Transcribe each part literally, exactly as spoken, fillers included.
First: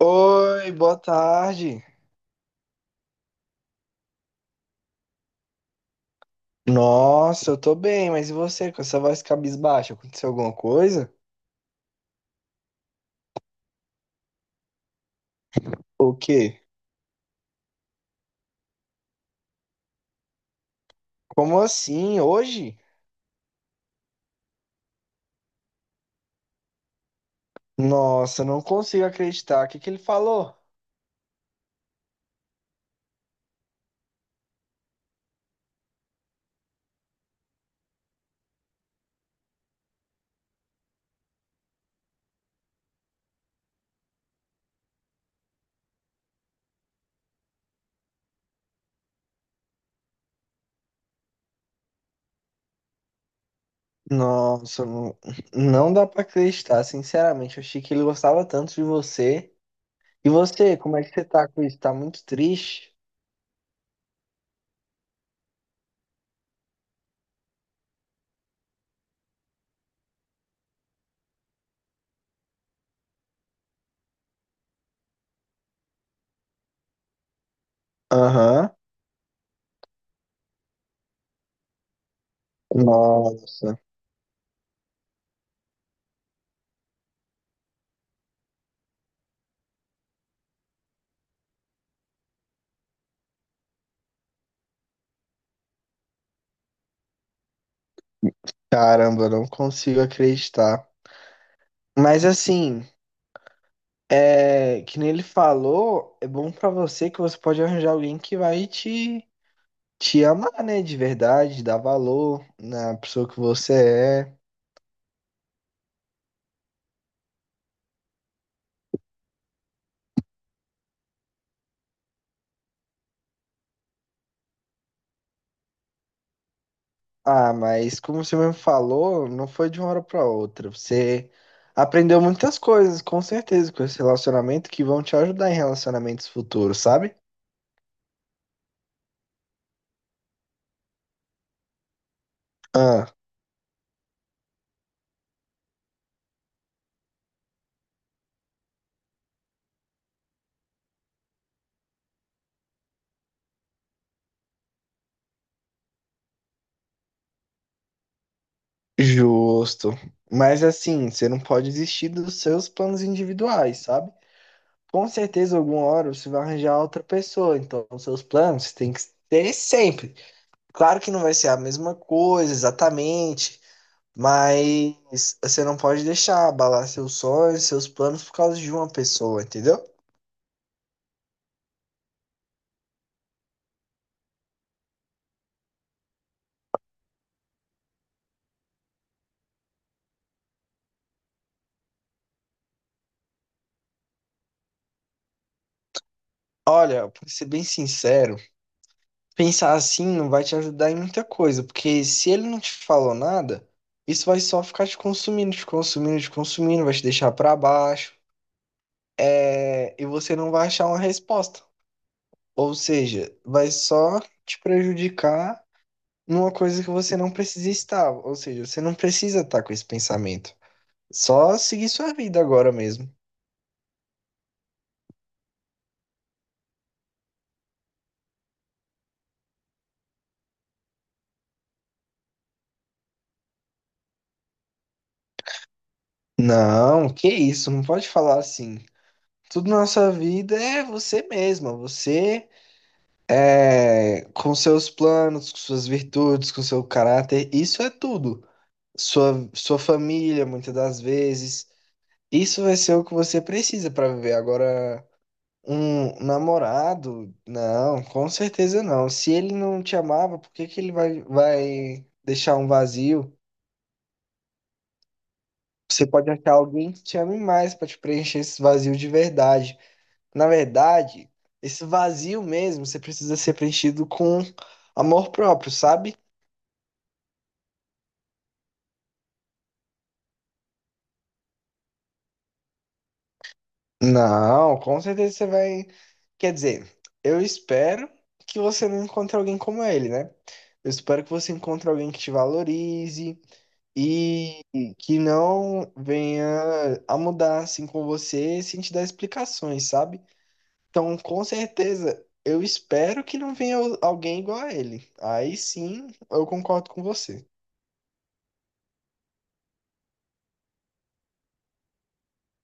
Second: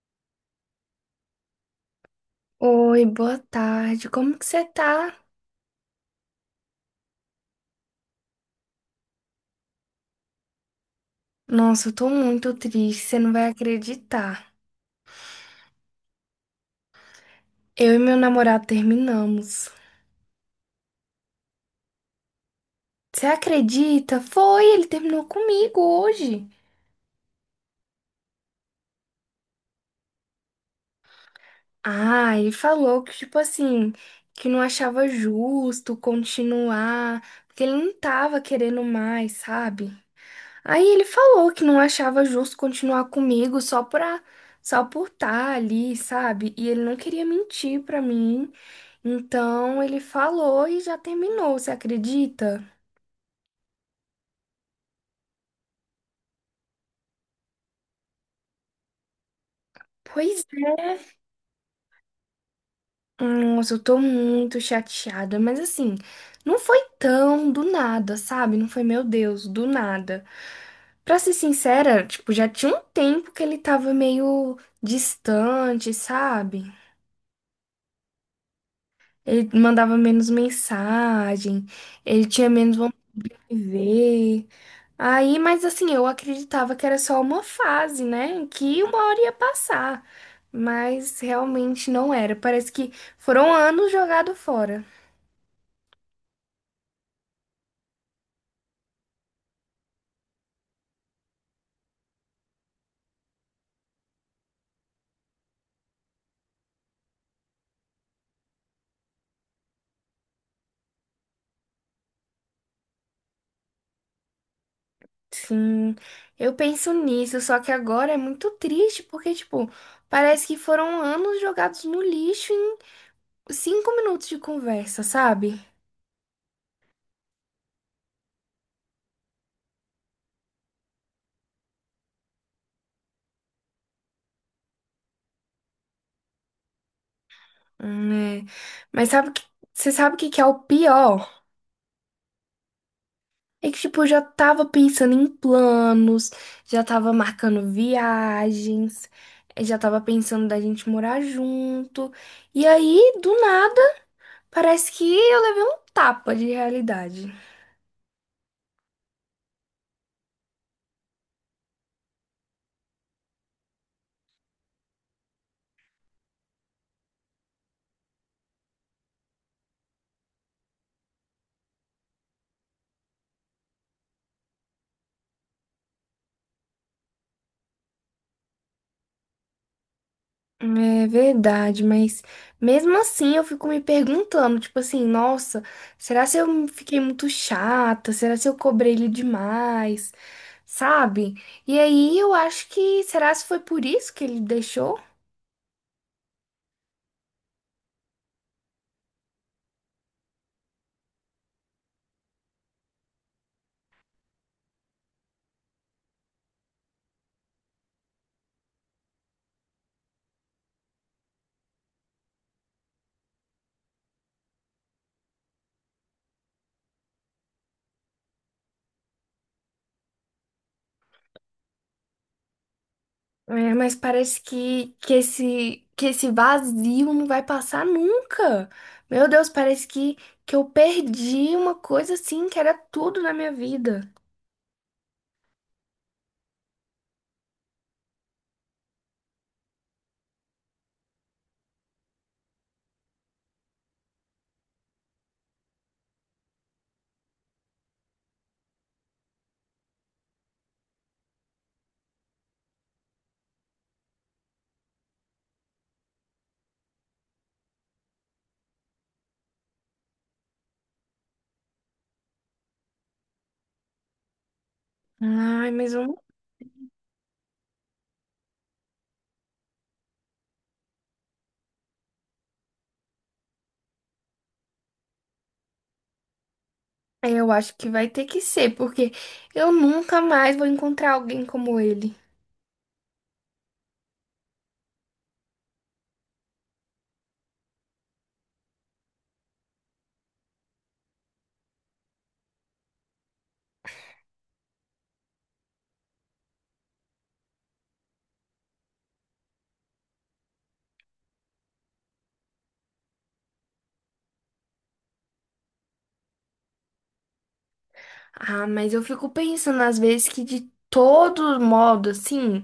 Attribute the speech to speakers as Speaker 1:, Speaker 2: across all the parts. Speaker 1: Oi, boa tarde.
Speaker 2: Oi, boa tarde. Como que você tá?
Speaker 1: Nossa, eu tô bem, mas e você com essa voz cabisbaixa? Aconteceu alguma coisa?
Speaker 2: Nossa, eu tô muito triste, você não vai acreditar.
Speaker 1: O quê?
Speaker 2: Eu e meu namorado terminamos.
Speaker 1: Como assim? Hoje?
Speaker 2: Você acredita? Foi, ele terminou comigo hoje.
Speaker 1: Nossa, eu não consigo acreditar. O que que ele falou?
Speaker 2: Ah, ele falou que, tipo assim, que não achava justo continuar, porque ele não tava querendo mais, sabe? Aí ele falou que não achava justo continuar comigo só pra, só por estar ali, sabe? E ele não queria mentir pra mim. Então ele falou e já terminou, você acredita?
Speaker 1: Nossa, não, não dá pra acreditar, sinceramente. Eu achei que ele gostava tanto de você. E
Speaker 2: Pois
Speaker 1: você, como é que
Speaker 2: é.
Speaker 1: você tá com isso? Tá muito triste?
Speaker 2: Nossa, eu tô muito chateada, mas assim, não foi tão do nada, sabe? Não foi, meu Deus, do nada. Pra ser sincera, tipo, já tinha um tempo que ele tava meio distante, sabe?
Speaker 1: Aham.
Speaker 2: Ele mandava menos mensagem, ele tinha menos vontade de
Speaker 1: Nossa,
Speaker 2: ver. Aí, mas assim, eu acreditava que era só uma fase, né? Que uma hora ia passar. Mas realmente não era. Parece que foram anos jogados fora.
Speaker 1: caramba, eu não consigo acreditar. Mas assim. É, que nem ele falou, é bom pra você que você pode arranjar alguém que vai te, te amar, né? De verdade, dar valor na pessoa que você é.
Speaker 2: Sim, eu penso nisso, só que agora é muito triste, porque, tipo, parece que foram anos jogados no lixo em cinco minutos de conversa, sabe?
Speaker 1: Ah, mas como você mesmo falou, não foi de uma hora pra outra. Você aprendeu muitas coisas, com certeza, com esse relacionamento que vão te ajudar em relacionamentos futuros, sabe?
Speaker 2: Hum, é. Mas sabe que, você sabe o que que é o pior?
Speaker 1: Ah,
Speaker 2: É que, tipo, eu já tava pensando em planos, já tava marcando viagens, eh, já tava pensando da gente morar junto. E aí, do nada, parece que eu levei um tapa de realidade.
Speaker 1: justo. Mas assim, você não pode desistir dos seus planos individuais, sabe? Com certeza, alguma hora você vai arranjar outra pessoa. Então, os seus planos tem que ter sempre. Claro que não vai ser a mesma coisa exatamente, mas você não pode deixar abalar seus sonhos, seus planos por causa de uma pessoa, entendeu?
Speaker 2: É verdade, mas mesmo assim eu fico me perguntando, tipo assim, nossa, será se eu fiquei muito chata? Será se eu cobrei ele demais? Sabe? E aí eu acho que, será se foi por isso que ele deixou?
Speaker 1: Olha, pra ser bem sincero, pensar assim não vai te ajudar em muita coisa, porque se ele não te falou nada, isso vai só ficar te consumindo, te consumindo, te consumindo, vai te deixar pra baixo, é, e você não vai achar uma resposta. Ou seja, vai só te prejudicar numa coisa que você não precisa estar. Ou seja, você não precisa estar com esse pensamento. Só seguir sua vida agora mesmo.
Speaker 2: É, mas parece que, que esse, que esse vazio não vai passar nunca. Meu Deus, parece que, que eu perdi uma coisa assim que era tudo na minha vida.
Speaker 1: Não, que isso, não pode falar assim. Tudo na sua vida é você mesma, você é, com seus planos, com suas virtudes, com seu caráter, isso é tudo. Sua, sua família, muitas das vezes, isso vai ser o que você precisa para viver. Agora, um namorado? Não, com certeza não. Se ele não te amava, por que que ele vai, vai deixar um vazio?
Speaker 2: Ai, mas
Speaker 1: Você
Speaker 2: eu,
Speaker 1: pode achar alguém que te ame mais para te preencher esse vazio de verdade. Na verdade, esse vazio mesmo, você precisa ser preenchido com amor próprio, sabe?
Speaker 2: eu acho que vai ter que ser, porque eu nunca mais vou encontrar alguém como ele.
Speaker 1: Não, com certeza você vai. Quer dizer, eu espero que você não encontre alguém como ele, né? Eu espero que você encontre alguém que te valorize e que não venha a mudar assim com você sem te dar explicações, sabe? Então, com certeza, eu espero que não venha alguém igual a ele. Aí sim, eu concordo com você.
Speaker 2: Ah, mas eu fico pensando às vezes que de todo modo, assim,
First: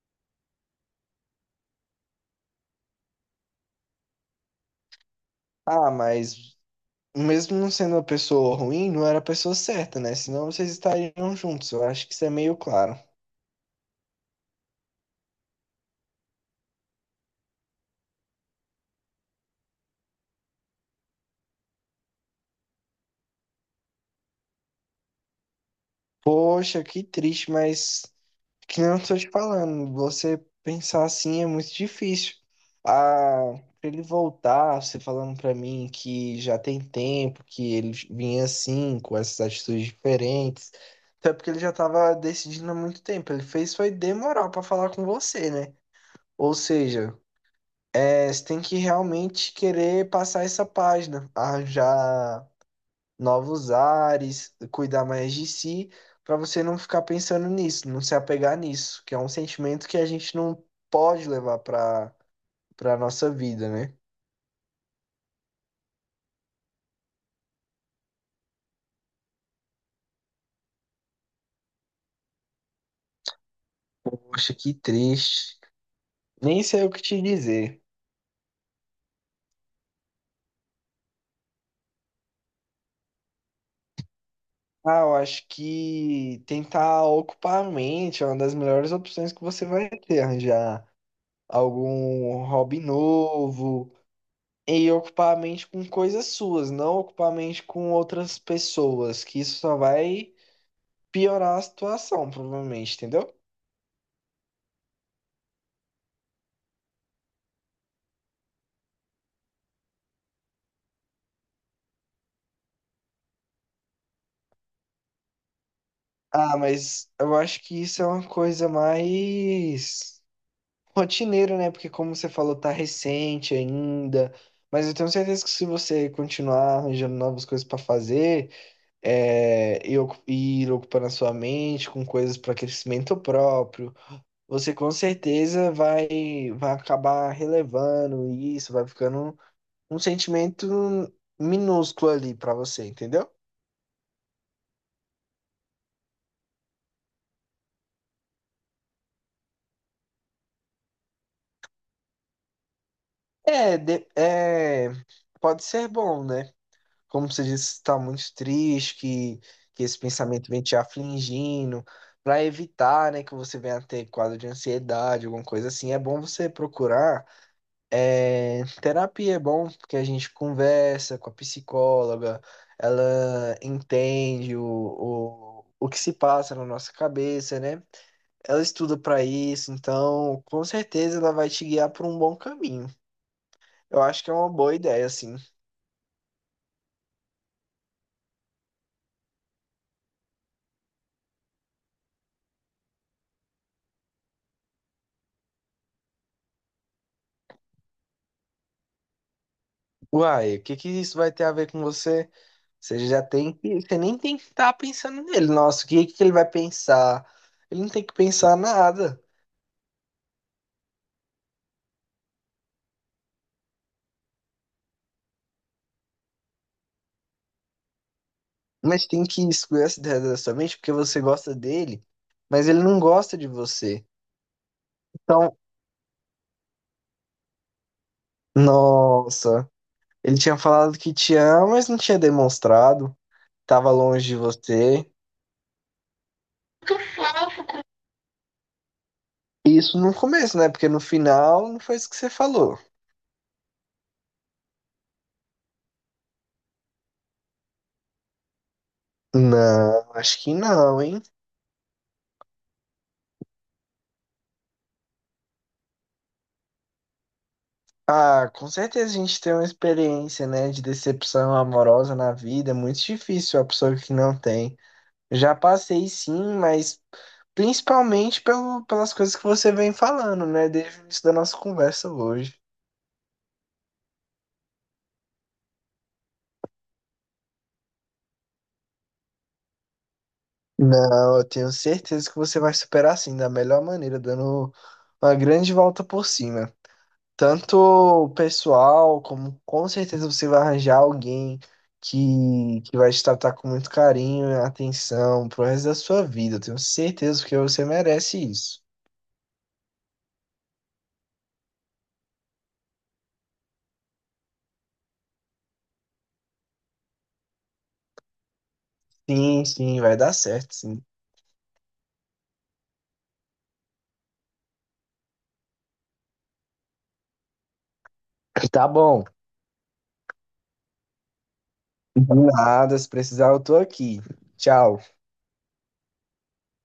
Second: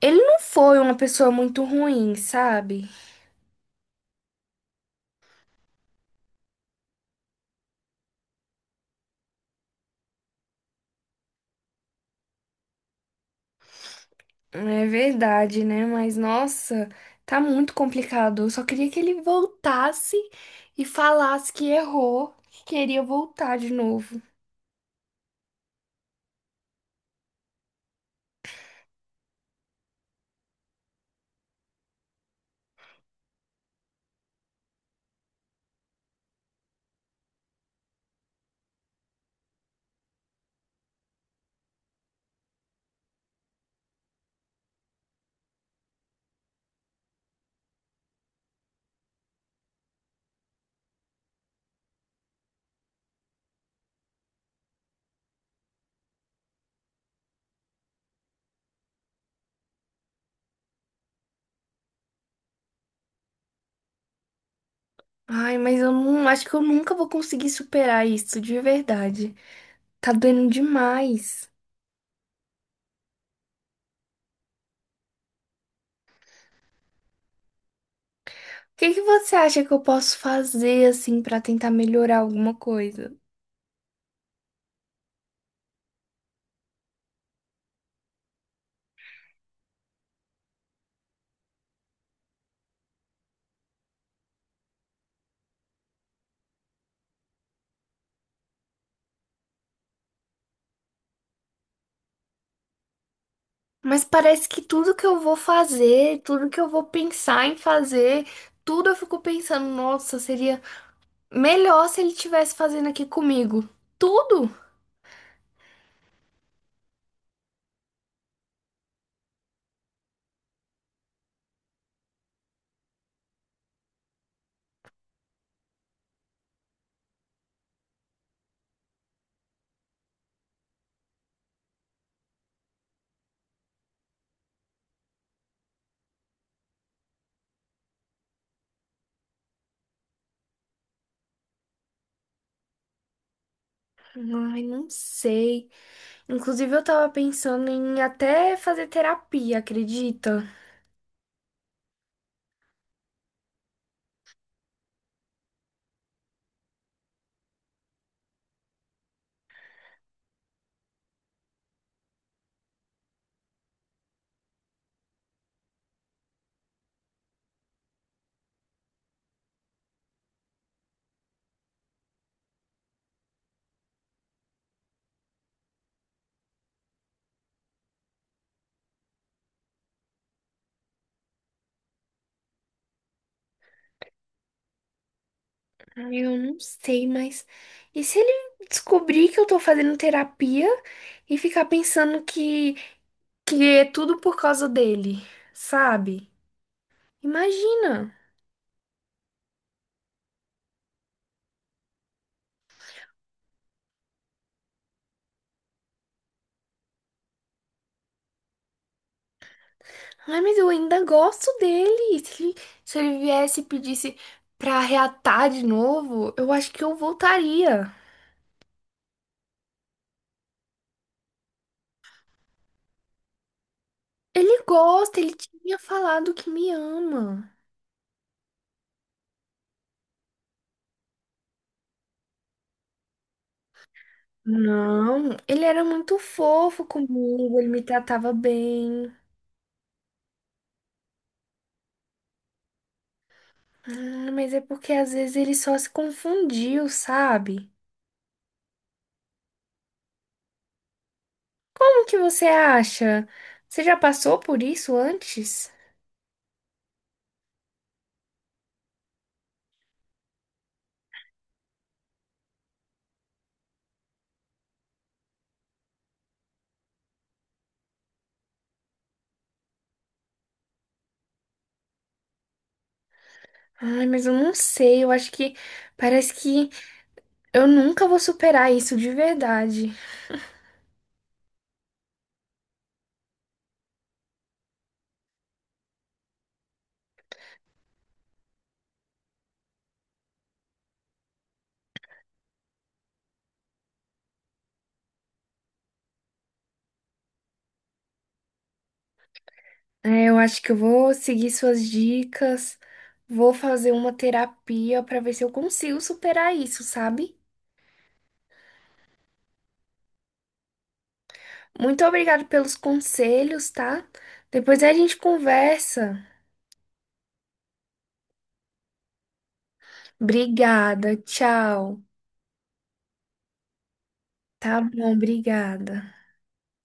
Speaker 2: ele não foi uma pessoa muito ruim, sabe?
Speaker 1: Ah, mas mesmo não sendo uma pessoa ruim, não era a pessoa certa, né? Senão vocês estariam juntos. Eu acho que isso é meio claro.
Speaker 2: É verdade, né? Mas nossa, tá muito complicado. Eu só queria que ele voltasse e falasse que errou, que queria voltar de novo.
Speaker 1: Poxa, que triste, mas que nem eu estou te falando, você pensar assim é muito difícil. Ah, pra ele voltar, você falando pra mim que já tem tempo, que ele vinha assim, com essas atitudes diferentes. Até porque ele já estava decidindo há muito tempo. Ele fez foi demorar pra falar com você, né? Ou seja, é, você tem que realmente querer passar essa página, arranjar novos ares, cuidar mais de si, para você não ficar pensando nisso, não se apegar nisso, que é um sentimento que a gente não pode levar para para nossa vida, né?
Speaker 2: Ai, mas eu não acho que eu nunca vou conseguir superar isso, de verdade. Tá doendo demais.
Speaker 1: Poxa, que triste. Nem sei o que te dizer.
Speaker 2: O que que você acha que eu posso fazer assim pra tentar melhorar alguma coisa?
Speaker 1: Ah, eu acho que tentar ocupar a mente é uma das melhores opções que você vai ter, arranjar algum hobby novo e ocupar a mente com coisas suas, não ocupar a mente com outras pessoas, que isso só vai piorar a situação, provavelmente, entendeu?
Speaker 2: Mas parece que tudo que eu vou fazer, tudo que eu vou pensar em fazer, tudo eu fico pensando, nossa, seria melhor se ele tivesse fazendo aqui comigo. Tudo?
Speaker 1: Ah, mas eu acho que isso é uma coisa mais rotineira, né? Porque como você falou, tá recente ainda. Mas eu tenho certeza que se você continuar arranjando novas coisas pra fazer, é, e ocu- e ir ocupando a sua mente com coisas para crescimento próprio, você com certeza vai, vai acabar relevando isso, vai ficando um sentimento minúsculo ali pra você, entendeu?
Speaker 2: Ai, não sei. Inclusive, eu tava pensando em até fazer terapia, acredita?
Speaker 1: É, de- é, pode ser bom, né? Como você disse, está muito triste, que, que esse pensamento vem te afligindo, para evitar, né, que você venha a ter quadro de ansiedade, alguma coisa assim. É bom você procurar. É, terapia é bom porque a gente conversa com a psicóloga, ela entende o, o, o que se passa na nossa cabeça, né? Ela estuda para isso, então com certeza ela vai te guiar por um bom caminho. Eu acho que é uma boa ideia, assim.
Speaker 2: Ai, eu não sei, mas. E se ele descobrir que eu tô fazendo terapia e ficar pensando que, que é tudo por causa dele, sabe? Imagina.
Speaker 1: Uai, o que que isso vai ter a ver com você? Você já tem que, você nem tem que estar pensando nele. Nossa, o que que ele vai pensar? Ele não tem que pensar nada.
Speaker 2: Ai, mas eu ainda gosto dele. Se ele, se ele viesse e pedisse pra reatar de novo, eu acho que eu voltaria.
Speaker 1: Mas tem que excluir essa ideia da sua mente porque você gosta dele, mas ele não gosta de você.
Speaker 2: Ele gosta, ele
Speaker 1: Então,
Speaker 2: tinha falado que me ama.
Speaker 1: nossa, ele tinha falado que te ama, mas não tinha demonstrado. Tava longe de você.
Speaker 2: Não, ele era muito fofo comigo, ele me tratava bem.
Speaker 1: Isso no começo, né? Porque no final não foi isso que você falou.
Speaker 2: Ah, mas é porque às vezes ele só se confundiu, sabe?
Speaker 1: Não, acho que não, hein?
Speaker 2: Como que você acha? Você já passou por isso antes?
Speaker 1: Ah, com certeza a gente tem uma experiência, né, de decepção amorosa na vida, é muito difícil a pessoa que não tem. Já passei sim, mas principalmente pelo, pelas coisas que você vem falando, né, desde o início da nossa conversa hoje.
Speaker 2: Ai, mas eu não sei, eu acho que parece que eu nunca vou superar isso de verdade.
Speaker 1: Não, eu tenho certeza que você vai superar sim, da melhor maneira, dando uma grande volta por cima. Tanto o pessoal, como com certeza você vai arranjar alguém que, que vai te tratar com muito carinho e atenção pro resto da sua vida. Eu tenho certeza, porque você merece isso.
Speaker 2: É, eu acho que eu vou seguir suas dicas, vou fazer uma terapia pra ver se eu consigo superar isso, sabe?
Speaker 1: Sim, sim, vai dar certo, sim.
Speaker 2: Muito obrigada pelos conselhos, tá? Depois a gente conversa.
Speaker 1: Tá bom.
Speaker 2: Obrigada, tchau.
Speaker 1: De nada, se precisar, eu tô aqui.
Speaker 2: Tá
Speaker 1: Tchau.
Speaker 2: bom, obrigada.